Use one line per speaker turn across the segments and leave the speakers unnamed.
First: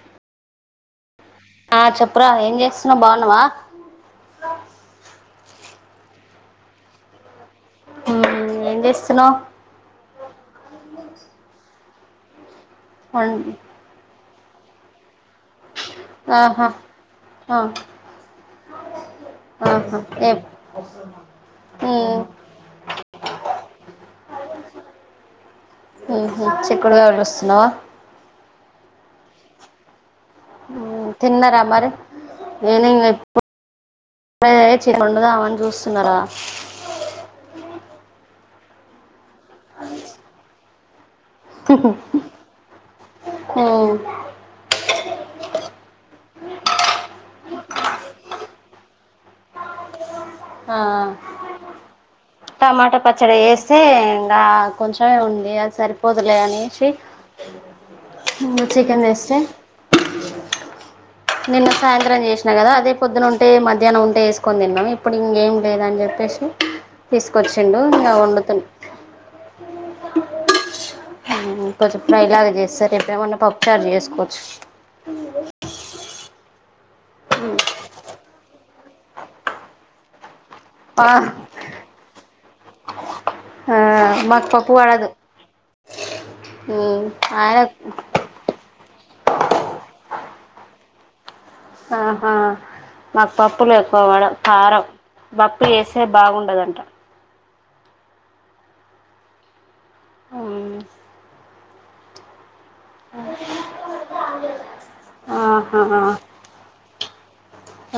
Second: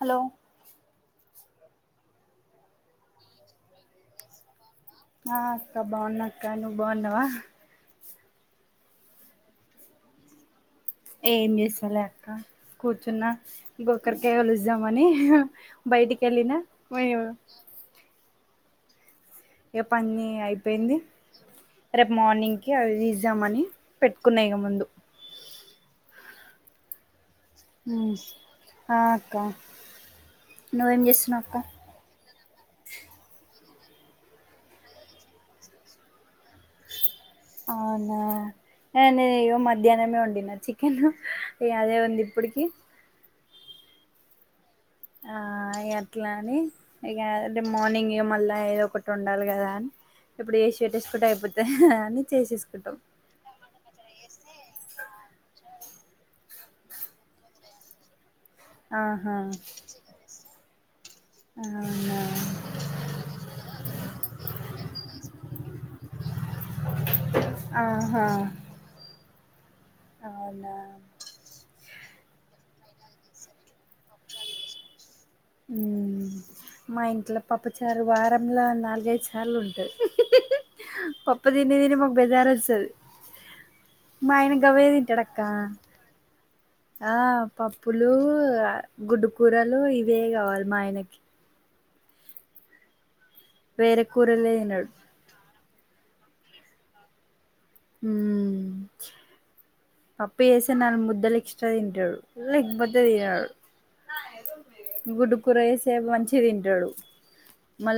Hello
ఆ చెప్పరా ఏం చేస్తున్నావు బాగున్నావా
ఆ అక్క బాగున్నాక్క నువ్వు బావున్నావా
ఊ ఏం చేస్తున్నావు
ఏం చేస్తాలే అక్క కూర్చున్న గోకరకాయ ఒలుస్దామని బయటికేళ్లినా
ఆహా
అయ్యో
ఆ
ఇగ
ఆహా
పని
ఏ
అయిపోయింది రేప్
ఉమ్,
మార్నింగ్ ఇగ తీస్తామనిపెట్టుకున్న ఇగ ముందు
ఊహు చిక్కుడుగాయ ఓలుస్తున్నావా
హ్మ్మ్ ఆ అక్క నువ్వేం చేస్తున్నావు అక్క
తిన్నరా మరి నేనె ఇంగ ఇప్పడే చికెన్ వండుదామని చూస్తున్నరా.
అవునా నేను ఇగో మధ్యాహ్నమే వండినచికెన్
హుహు ఊ
ఆ ఇగ ఎట్లా అని ఇగ రేప్ మార్నింగ్ ఇగ మళ్ళ ఏదో ఒకటి వండాలి కదా ఇప్పుడు
ఆ,
చేసి పెట్టేసుకుంట్టే అయిపోతాది. కదా అని చేసేసుకుంటాం.
పచ్చడ చేస్తే ఇంకా కొంచెమే ఉంది. అది సరిపోదులే అనేసి ఇంగ చికెన్
ఆహా
తెస్తే నిన్ను
అవునా
సాయంత్రం చేసిన అదే కదా అదే పొద్దున ఉంటే మధ్యాహ్నం ఉంటే ఏసుకొని తిన్నాం. ఇప్పుడు ఇంకేం లేదుని చెప్పేసి తీసుకొచ్చిండు. ఇగ
ఆహా
వండుతున్నా,
అవునా,
ఊ కొంచెం ఫ్రైలాగ చేస్తే రేపు ఎప్పుడైనా పప్పుచారు చేసుకోవచ్చు. ఊ ఆ
ఊ మా ఇంట్లో పాప్పుచారు వారంలో నాలుగైదు సార్లు ఉంటాయి.
ఆ,
పప్పు తిని తిని మాకు బెజార్ వస్తది.
ఆ,
మా
మాకు
ఆయన
పప్పు
గవ్వే
పడదు
తింటాడక్క.
ఉమ్,
ఆ
ఆయన
పప్పులు గుడ్డుకూరలు ఇవేకావాలి. మా ఆయనకి,
ఆహా మాకు పప్పు ఎక్కువ
వేరే
పడవు
కూరలే
కారం
తినడు
పప్పు చేస్తే బాగుండదంట.
ఉమ్ పప్పు చేస్తే
ఉమ్,
నాలుగు ముద్దలు ఎక్స్ట్రా తింటాడు. లేకపోతే తినడు గుడ్డు కూర
ఆహా,
చేస్తే మంచిగా తింటాడు.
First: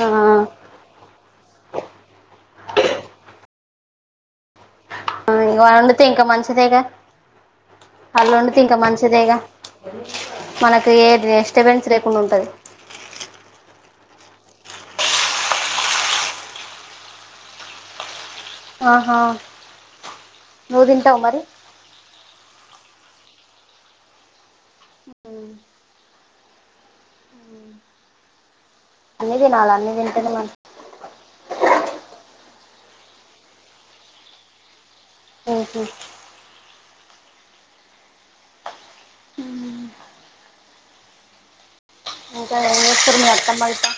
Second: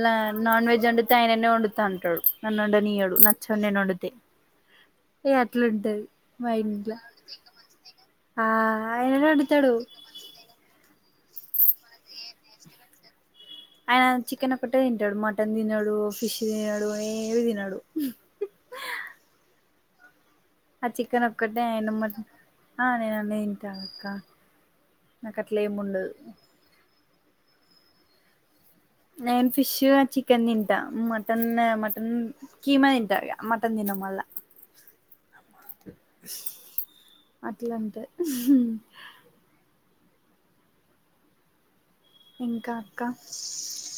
ఆ,
నాన్ వెజ్ వండితే ఆయననే వండుతా అంటాడు. నన్నుండనీయడు. నచ్చవు, నేను వండితే, ఇగ
ఇక వండితే
అట్లాంటది.
ఇంకా
మై
మంచిదేగా
ఆ అయిననే అందుతాడు.
మనకి ఏది డిస్టబెన్స్ లేకుండా ఉంటది.
ఆయన చికెన్ ఒకటే తింటాడు. మటన్ తినడు, ఫిష్ తినడు, ఏవి తిినడు
ఆహా నువ్వు
ఆ
తింటావు
చికెన్
మరి
ఓక్కట్ [unintelligible] ఆ నేనుఅన్ని తింటాక్క నాకు అట్లా ఏమి ఉండదు.
అన్నీ
నేన్ ఫిష్
తినాలి అన్నీ తింటేనే
చికన్
మంచి
తింట మటన్ మటన్ కీమ తింటారుగా మటన్ తినమల్ళ
ఆఓహ
అట్లాంటే
ఉ ఇకా
ఇంకా
ఏం
అక్క
చేస్తున్రు మీ అత్తమ్మ గిట్ల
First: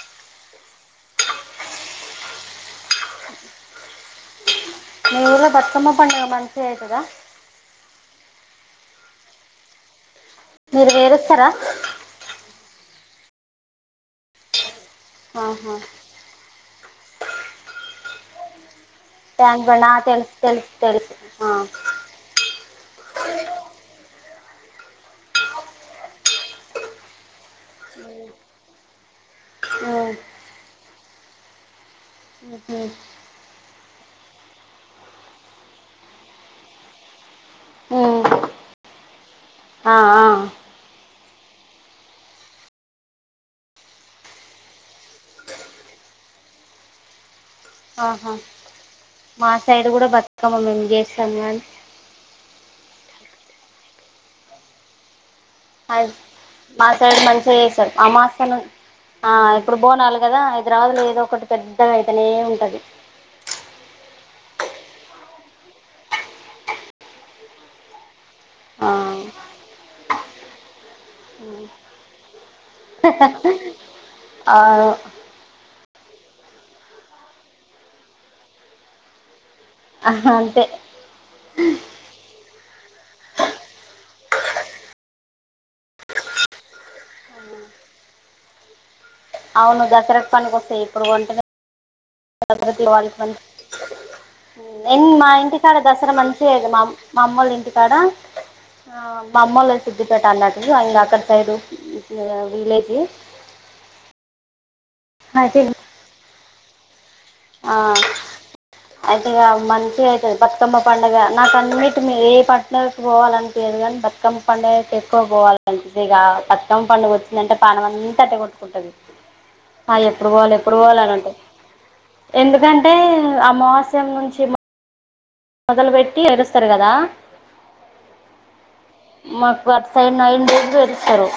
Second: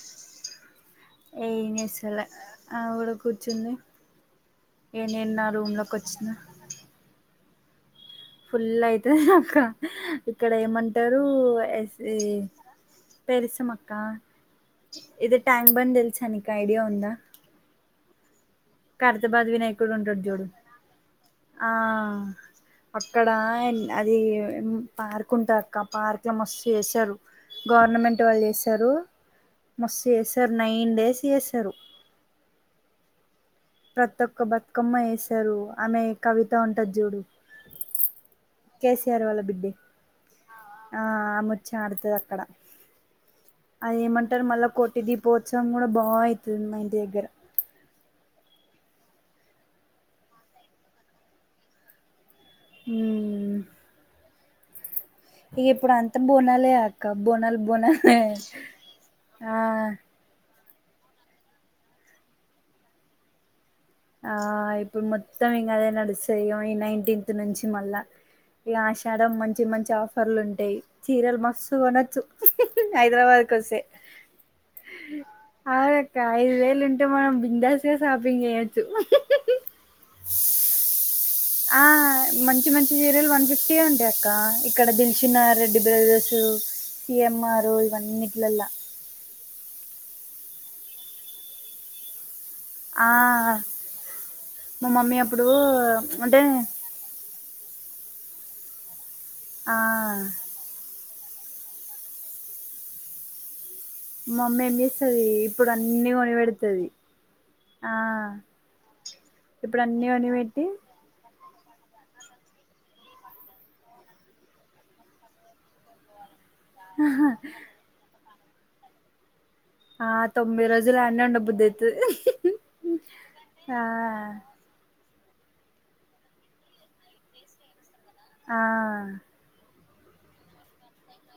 ఏం చేస్తలే ఆమే కూడా కూచుంది.
మీ ఊరిలో బతుకమ్మ పండుగ
వచ్చిన
మంచిగా అవుతుందా.
ఫుల్ అయితది అక్క ఇక్కడ
మీరు
ఏమంటారు.
వేరుస్తారా
ఎస్ పేరుస్తాం అక్క ఇది ట్యాంక్
ఆహా
బండ్ నీకు తెలుసా నీకు ఐడియా ఉందా. ఖైరతాబాదు
ట్యాంక్ బండ్
వినాయకుడు
ఆ,
ఉండడు.
తెలుసు
జూడు
తెలుసు తెలుసు
ఆ అక్కడ అది పార్క్ ఉంటాది అక్క పార్క్ లో మస్తు చేస్తారు. గవర్నమెంట్ వాళ్ళు చేస్తారు. మస్తు
ఉమ్,
చేస్తారు. నైన్ డేస్ చేస్తారు.
ఉ.
ప్రతి ఒక్క బతుకమ్మ ఎసారు ఆమె కవిత ఉంటది చూడు. కేసీఆర్ వాళ్ల బిడ్డే.
అ ఆ.
ఆ ఆ ముచ్చి ఆడుతది అక్కడ. అదిమంటారు మళ్ళా కొట్టి దీపోత్సవం కూడా బాగా అవుతుంది మా ఇంటి దగ్గర.
ఆహా మా సైడ్ కూడా బతుకమ్మ మేము చేస్తాము కాని.
ఊ. ఇప్పుడు
అ
అంతా బోనాలే
మా
అక్క
సైడ్ మంచిగా
బోనాలు
చేసారు ఆ
బోనాలే
మాస్తను ఎప్పుడు
ఆ
బోనాల. కదా హైదరాబదులో ఏదో ఒకటి పెద్దగా అతతేనే ఉంటది.
ఆ ఇప్పుడు మొత్తం ఇంకా నడుస్తది ఈ నైన్టీన్త్ నుంచి మళ్ళ. ఇ
ఆ,
ఆశాడం మంచి మంచి ఆఫర్లు ఉంటాయి చీరలు మస్తు కొనొచ్చు. హైదరాబాద్కు వస్తే.
ఆ,
అవునక్క ఐదు వేలుంటే మనం బిందాస్గా షాపింగ్ చేయొచ్చు.
ఆ అంతే.
ఆ మంచి మంచి సీరియల్ వన్ ఫిఫ్టీ అంటడి అక్క ఇక్కడ Dilsukhnagar Reddy brothers. C MR ఇవన్నీట్లాల్ల.
అవును దసరాపు పనినికికొస్తయి ఇప్పుడు వంటగా.
ఆ మమ్మీ
మా
అప్పుడు
ఇంటికాడ దసరా
అంటే
మంచిద మా మామ్మలు ఇంటికాడ మా
ఆ
అమ్మలు సిుద్దిపట్ట అన్నాడు. అం అక్కడ సైడు విలేజ్.
మామ్మ ఏం చేస్తుది
అయితే
ఇప్పుడు అన్ని కొనిపెడతది. ఆ.
అయితే ఈ
ఇప్పుడు
మంచి
అన్ని కొని
అయి
పెట్టి
బతుకమ్. పండుగ నాకు అన్నిటి ఏ పంటగకు పోవాలని తెదు కానీ బతుకమ్మ పండుగ ఎక్కువ పోవాలి. పంచిదిగా బతుకమ్ పండుగ వచ్చిందంటే పానం అంతా తట్టే కొట్టుకుంటది. ఆ ఎప్పుడు పోవాలి
తొమ్మిది
ఎప్పుడు
రోజులు అన్నే
పోవాలినంటే
ఉండ బుద్ధి అయితది
ఎందుకంటే
ఆ
అమాస్యం నుంచి. మొదలుపెట్టి ఏరుస్తారు కదా.
ఆ.
మాకు వర్ సైడ్ నైన్ డేజ పెస్తారు.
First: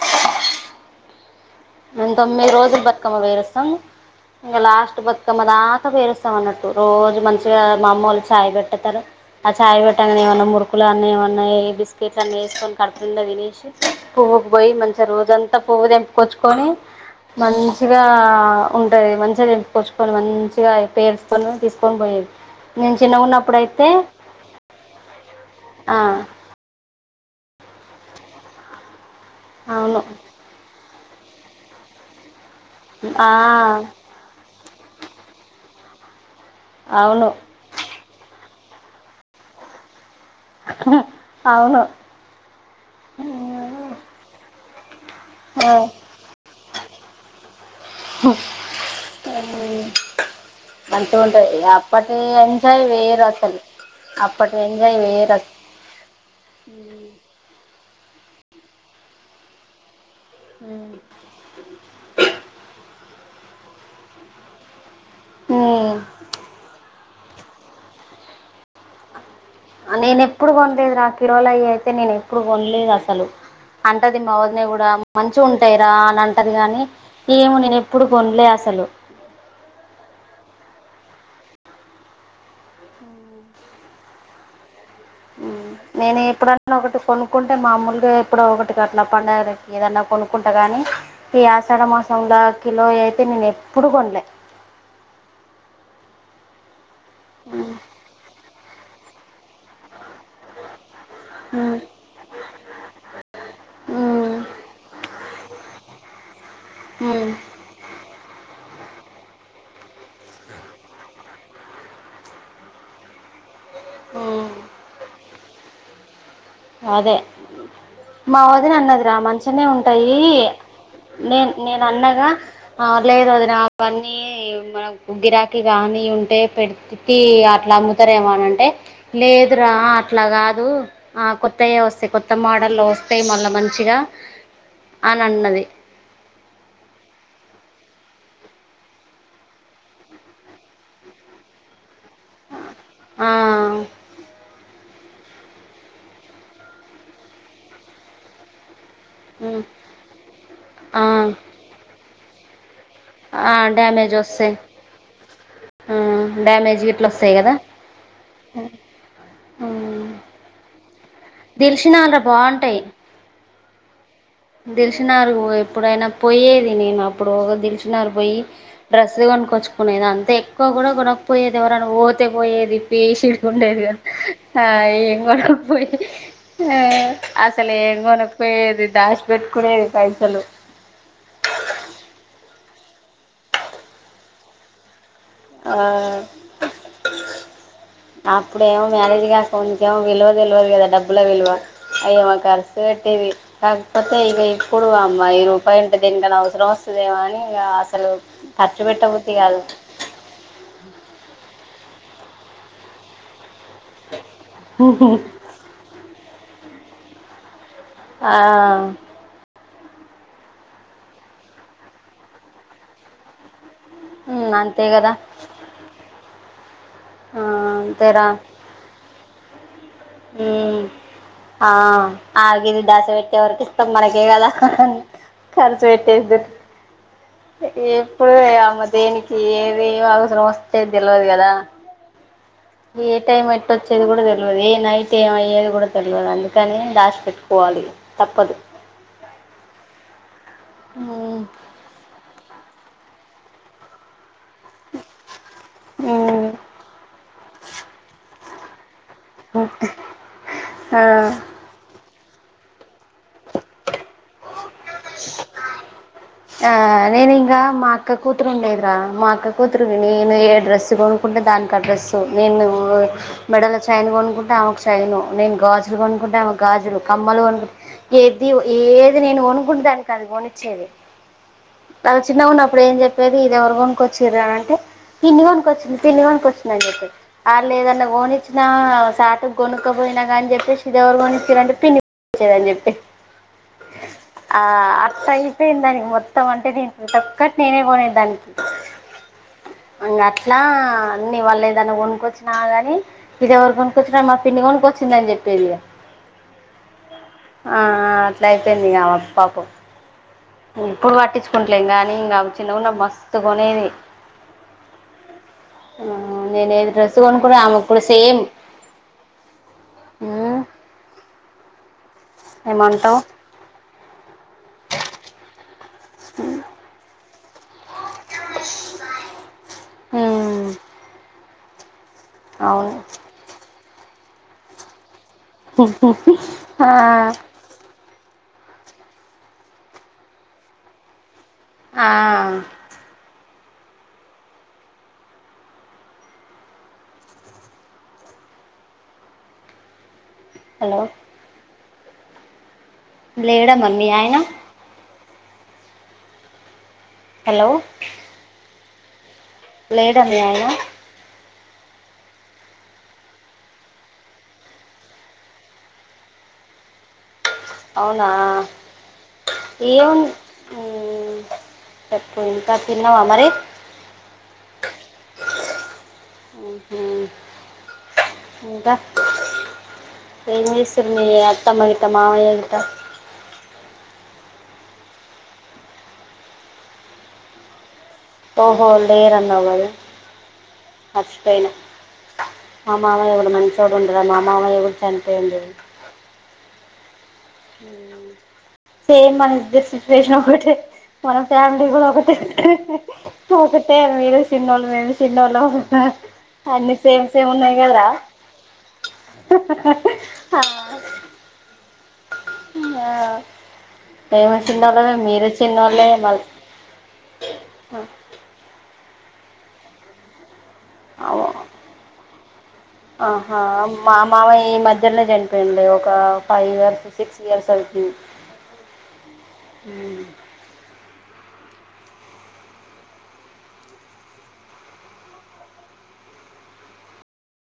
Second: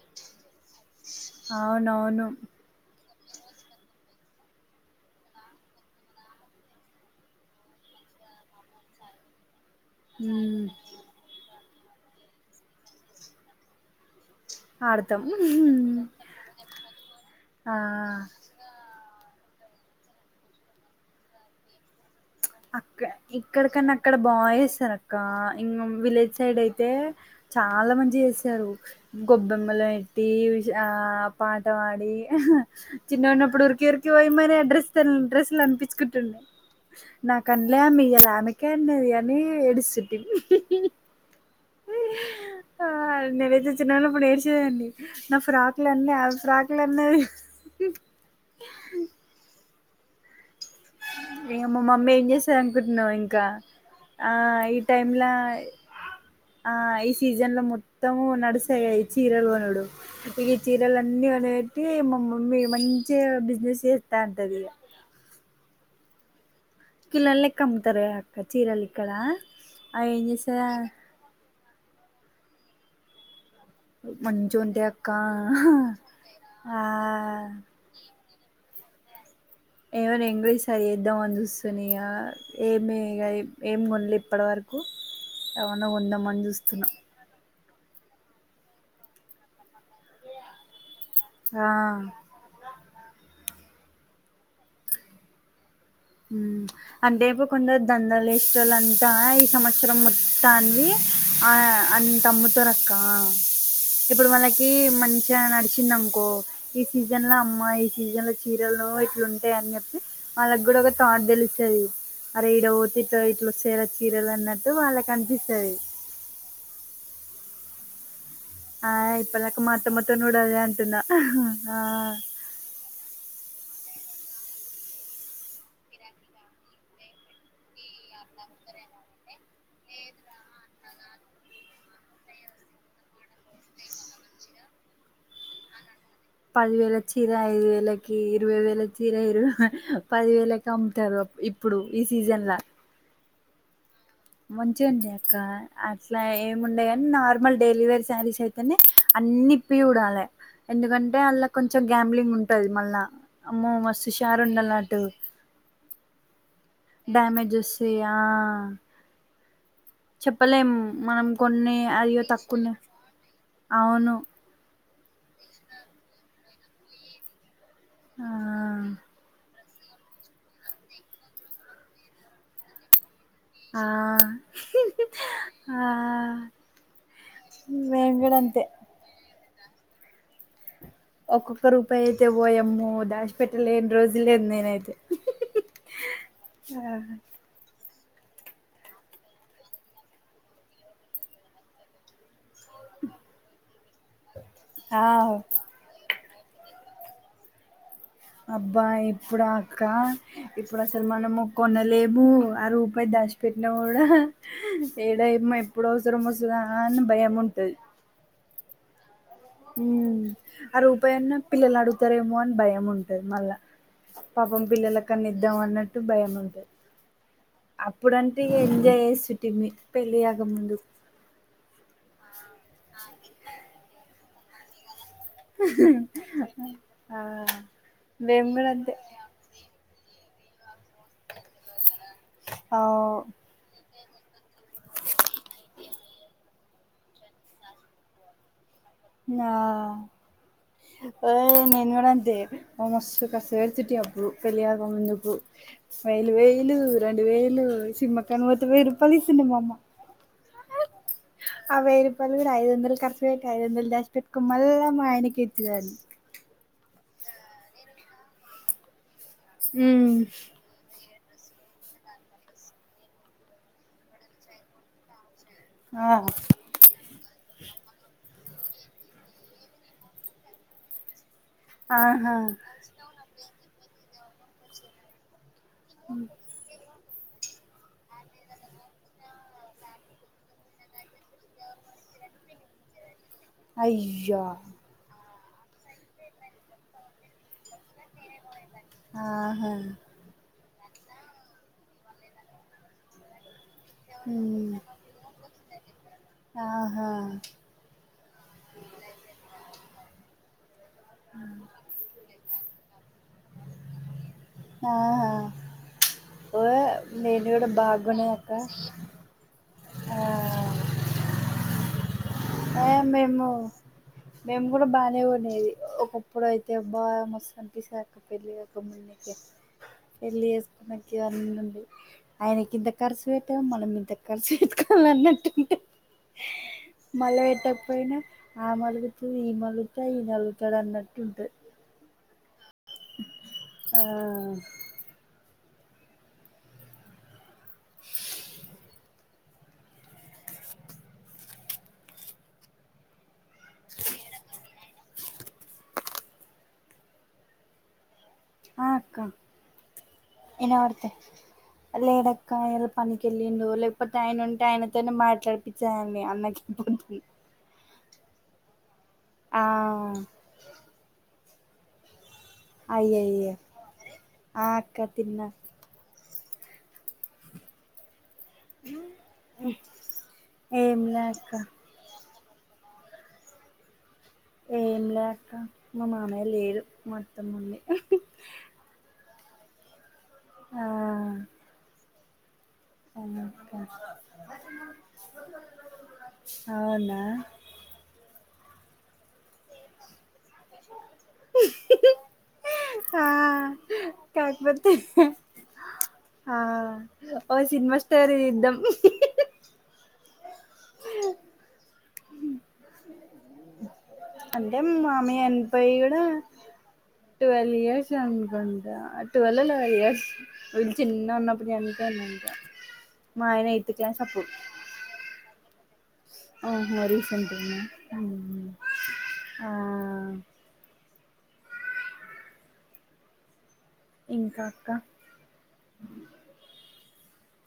మేం
అవునవును
తొమ్మిది రోజుల పతకమ్మా వైరస్ం. ఇంకా లాస్ట్ బతుకమ్మ దాకా పేరుస్తాం అన్నట్టు రోజు మంచిగా మా అమ్మ వాళ్ళు చాయ్ పెట్టతారు. ఆ చాయ పెట్టనే ఏమన్నా
ఉమ్
మురుకులు అన్నీ ఏమన్నా బిస్కెట్స్ అన్నీ వేసుకొని కడుతుందా వినేష్. పువ్వుకు పోయి మంచిగా
ఆడతాం
రోజంతా పువ్వు తెంపుకొచ్చుకొని మంచిగా. ఆ ఉంటుది మంచిగా తెసికొచ్చుకోవాలి మంచిగా పేర్సుకొని తీసుకొని పోయేది. నేను
అక్కే.
చిన్నగా ఉన్నప్పుడైతే
ఇక్కడకన్నా అక్కడ బాయస్తారు అక్క ఇ
ఆ
విలేజ్ సైడ్ అయితే. చాలా మంచి చేసారు గొబ్బెమ్మలు
అవును
ఏట్టి. ఆ పాట వాడి చిన్న చిన్నప్పుడు
ఆ
ఊరికి రిక్. పోయి మరి డ్రెస్ డ్రెస్లు అనిపుంటుండే.
అవును
నాకంలే మీయ ఆమెకే అన్నది అని ఏడిస్తుటి.
అవును.
ఆ నేనైతే చిన్న వాళ్ళు ఇప్పుడు నేర్చేదండి నా
ఆ
ఫ్రాక్లు అన్న ఫ్రాకులు అన్నవి.
మంచిగా ఉంటంది
ఇగ మా మమ్మీ
అప్పటి
ఏం చేస్తది
ఎంజాయ్
అనుకుంటున్నావు
వేరు
ఇంకా
అసలు.
ఆ
అప్పటి
ఈ
ఎంజాయ్
టైమ్లా
వేరు అది
ఆ ఈ సీజన్ లో మొత్తము నడుసాయి గద ఈ చీరలు కొనుడు ఇగ ఈ చీరలు అన్నీ కొని పెట్టి మా మమ్మి మంచిగా బిజినెస్ చేస్తా ఉంటది
ఊ
కిలలెక్క అమ్ముతారు కదా అక్క చీరలు ఇక్కడ
ఆ
అవి
నేను
ఏం
ఎప్పుడు కొనలేదు రా
చేస్తది
కిలోలయ అయితే నేను ఎప్పుడు కొనలేదు అసలు అంటది మా
మంచిగా
వదిన
ఉంటాయి
కూడా
అక్క
మంచి ఉంటాయిరా అని అంటది
ఆ
గానీ ఏమో నేను ఎప్ ఎప్పుడు కొనులే అసలు
ఏమైనా ఇంగ్లీ సరి చేద్దామ అని చూస్తుని ఇక ఏమి ఇగ ఏం కొనలే ఇప్పటివరకు కు ఏమైనా కొందామని చూస్తున్న
అనుకుంటే మామూలుగా ఎప్పుడో ఒకటి అట్లా పండగాల ఏదన్నా కొనుక్కుంటా కానీ ఈ ఆషాఢ
ఆ
మాసంలో కిలో అయితే నేను ఎప్పుడు కొనలే
ఊ అంటే ఇపు కొంద దందలు యేష్టలంతా ఈ సంవత్సరం తన్వి ఆ
ఉమ్
అంత మొ తొరక్క ఇప్పుడు
ఉమ్
మళ్నకి మంచిగా నడిచిందనుకో ఈ సీజన్
ఉమ్
లో అమ్మ ఈ సీజన్ లో చీరలు ఇట్లు ఉంటాయ అని చెప్పి వాళ్ళకి కూడా ఒక థాట్ తెలుస్తది అరే ఇడ పోతే ఇట్లా సేర చీరలు
ఉమ్
అన్నట్టు వాళ్ళకి అనిపిస్తది
అదే మా వదిన
ఆ
అన్నది రా
ఇప్పటిదాకా
మంచగానే
మా
ఉంటాయి
అత్తమ్మతోని కూడా అదే అంటున్నా
నేను
ఆ
నేను అన్నగా ఆ లేదు వదిన అవన్నీ మనకి గ్గిరాకి గాని ఉంటే పెడి టీ అట్లా అమ్ముతారేమో అని అంటే లేదురా అట్లా కాదు ఆ కొతయే వస్తాయి కొత్త మోడల్లో వస్తాయి మళ్ళీ మంచిగా అని అన్నది
పది వేల చీర ఐదు వేలకి ఇరవై వేల చీర ఇరవై పది వేలకి అమ్ముతారు అప్ ఇప్ ఇప్పుడు ఈ సీజన్ ల
ఆ
మంచిగుంటయ్ అక్క అట్లా ఏమి ఉండే కాని నార్మల్ డెలివరీ సారీస్ అయితే అని
ఉమ్
అన్నిప్పి ఉడాలి
ఆ
ఎందుకంటే అళ్లా కొంచెం గ్యాంబ్లింగ్ ఉంటది మళ్ళా
ఆ
అమ్మో
డ్యామేజ్
మస్తుషారు
వస్తాయి
ఉన్నలటు
ఆ డ్యామేజ్ ఇట్లా వస్తాయి కదా
డ్యామేజెస్ ఇయ చెప్పలేం మనం కొన్ని
దిల్షినాల
అదియో తక్కువనే
బాగుంటాయి
అవును
దిల్సుఖ్నగర్ పో ఎప్పుడైనా పోయేది నెనప్పుడు దిల్సుఖ్నగర్ దిల్షుక్నగర్
ఆ
పోయి డ్రస్సు కొనుక్కోచుక్ కొనేది అంత ఎక్కువ కూడా కొనకపోయేది ఎవరనా ఓతే పోయేది పేసి ఉండేది
ఆ
గానీ ఆ ఏం
ఆ
కొనకపోయేది ఆ అస్ సలు ఏం
మేము
కొనక
కూడా అంతే
పోయేది దాష్ బెట్ కునేది ఇది పైసలు
ఒక్కొక్క రూపాయి అయితే పోయామ్మో దాష్ పెట్టలేని రోజు లేదు నేనైతే
ఆ అప్పుడేమో మ్యారేజ్గాక ముందు కేమో విలువ తెలవదు కదా డబ్బుల విలువ అయ్యేమ కర్స్ వెట్టివి కాకపోతే ఇక ఇప్పుడు
ఆ
అమ్మా ఈ రూపాయింటే దీనికన్నా అవసరం వస్ తదేమొ అని ఇంగ
అబ్బా ఇప్పుడ అక్క ఇప్పుడు అసలు మనము కొనలేము ఆ రూపాయి దస్ పెట్టిన కూడా ఏడమ ఎప్పుడు అవసరం వస్తుందా అని భయం ఉంటుంది
ఆ
ఉ ఆ రూపాయున్న పిల్లలు అడుగుతారేమో అని భయం ఉంటది మళ్ళా
హ్మ్
పాపం
అంతే
పిల్లలకు
కదా
కన్న ఇద్దాం అన్నట్టు భయ ఉంటది
ఆ అంతేరా
అప్పుడంటే ఇగ ఎంజాయ్ చేసిటిమి
ఉ ఆ గీత ఆశ పెట్టేవరకి ఇస్తాం మనకే కదా ఖర్చు పెట్టేది
ఆ
ఎప్పుడు
మేము కూడా
అమ్మ
అంతే
దేనికి ఏది అవసరం వస్తదో తెలువది కథ ఏ
ఆ
టైమ్ ఎట్లా వచ్చేది కూడా తెలియదు ఏ నైట్ ఏమ అయ్యేది కూడా తెలియదు అందుకని దాసిపెట్టుకోవాలి తప్పదు
ఇగ ఆ
హ్మ్
నేను కూడా అంతే మస్తు ఖర్చు పెడుతుంటే పెళ్లి కాకముందు వేలు
హ్మ్
వేలు రెండు వేలు సినిమా కాకపోతే వేయి
ఓకే ఆ
ఆ వెయ్యి రూపాయలు కూడా ఐదు వందలు ఖర్చు పెట్టుకుని ఐదు వందలు దాచి పెట్టుకొని మల్ల మా ఆయనకి ఇచ్చేదాన్ని
ఆ నేను ఇంకా మా అక్క కూతురు ఉండే కదా మా అక్క కూతురు
ఉమ్
నేను ఏ డ్రెస్ కొ నుకుంటే దానికి అడ్రస్సు నేను మెడల చైను కొనుక్కుంటే ఆమెకు చేయను నేను గాజులు
ఆ
కొనుకుంటే గాజులు కమ్మలు కొనుకుంట ఏది ఏది నేను కొను ఇప్పుడు దానికి అది కొని ఇచ్చేది నాకు
ఆహా
చిన్నగా ఉన్న అప్పుడు ఏం చెప్ప బేబీ ఇది ఎవరు కొనుకొచ్చారు అని అంటే పిన్ని కొనుకొచ్చింది పిన్ని కొనుక వచ్చింది అని చెప్పి అల్లు ఏదైనా కొనిచ్చిన సాటుకు కోనుక్కపోయినా కాని చెప్పేసి ఎవరు కొనిచ్చారంటే పిన్ని కొనీచేది అని చెప్పేది
అయ్యా
ఆ అట్లా అయిపోయింది దానికి మొత్తం అంటే దీనికి ప్రతి ఒక్కటి నీనే కొనిచ్చే దాని
ఆహా
ఇగ అట్లా అన్ని వాళ్ళు ఏదైనా కొనుక్కొచ్చినా గానీ ఇది ఎవరు కొనుకొచ్చిన మా పిన్ని
ఉమ్
కొనుకొచ్చిందని చెప్పేది ఆ
ఆహా
ఆ అట్లా అయిపోయింది ఇగ ఆమెకు పాపం ఎప్పుడు పట్టించుకుంటలేం కానీ ఇంకా చిన్నగా ఉన్నప్పుడు మస్తు కొనేది
ఆహా
నేను ఏ డ్రెస్ కొనుక్కుంటే ఆమె కూడా సేమ్
అయ్యో ఆ
మ్మ్
ఏ
ఏమంటావ్
మేము మేము కూడా బాగానే కొనేది ఒకప్పుడు అయితే బాగా మస్తు అనిపిస్తది పెళ్ళి కాకముందుకు పెళ్లి
మ్మ్
చేసుకున్నాక అవన్నీ ఉండై ఆయన ఇంత
అవును
ఖర్చు పెట్టిండు మనం ఇంత ఖర్చు పెటుకోవాలి అన్నట్టు
ఉ ఊ ఊ
మల్ల పెట్టకపోయినా ఆమే అలుగుతది ఈమె అలుగుతది నేనే అలుగుతాడు అన్నట్టు ఉంటుంది
ఆ
ఆ
హలో లేడా మరీ మీ ఆయన హలో
ఆ అక్క
లేడా మీ ఆయన
వినబడతాది లేదక్కా ఏదో పనికి వెళ్ళిడు లేకపోతే ఆయన ఉంటే ఆయనతోనే మాట్లాడిపించే దాన్ని అన్నకి ఇప్పుడు
అవునా ఏం
ఆ
ఉంది
అయ్యయ్యో ఆ అక్క తిన్న
ఆహా ఇంకా ఏం చేస్తున్నారు
ఏంలే
మీ
అక్క
అత్తమ్మ గి ట్ట మామయ్య గిట్ట
ఏం లే అక్క మా మామయ్య లేడు మా అత్తముంది
ఓహో లేర్ అన్నావు కాద
ఆ
మర్చిపోయినా మా మామయ్య కూడా మంచోడు ఉండరా మా మామయ్య కూడా చనిపోయిండు
అవునా
సేమ్ ఇద్దరి సిచ్యువేషన్ ఒకటే మన ఫ్యామిలీ కూడా ఒకటే
ఆ
ఒకటే మీరు చిన్నోలు
కాకపోతే
మేము చిన్నోళ్ళము అన్నీ సేమ్ సేమ్ ఉన్నయ్ కదరా
చేద్దాం
హా ఆ ఆ మేము
అంటే
చిన్నోలమే
మామయ్య
మీరు
చనిపోయి
చిన్నవాళ్ళే
కూడా
మళ్ళ
ట్వెల్వ్ ఇయర్స్ అనుకుంటా ట్వెల్వ్ లెవ్న్ ఇయర్స్ వీళ్ళు చిన్నగా ఉన్నప్పుడు చనిపోయిండు అంటా మా
ఆహా
ఆయన ఎయిత్
మా
క్లాస్ అప్పుడు
ఈ మామయ్య మధ్యలోనే చచ్చిపోయిండు ఒక ఫైవ్
ఆహ
ఇయర్స్ సిక్స్
రీసెంట్
ఇయర్స్
గాన
అవుతుంది
ఇంకా అక్క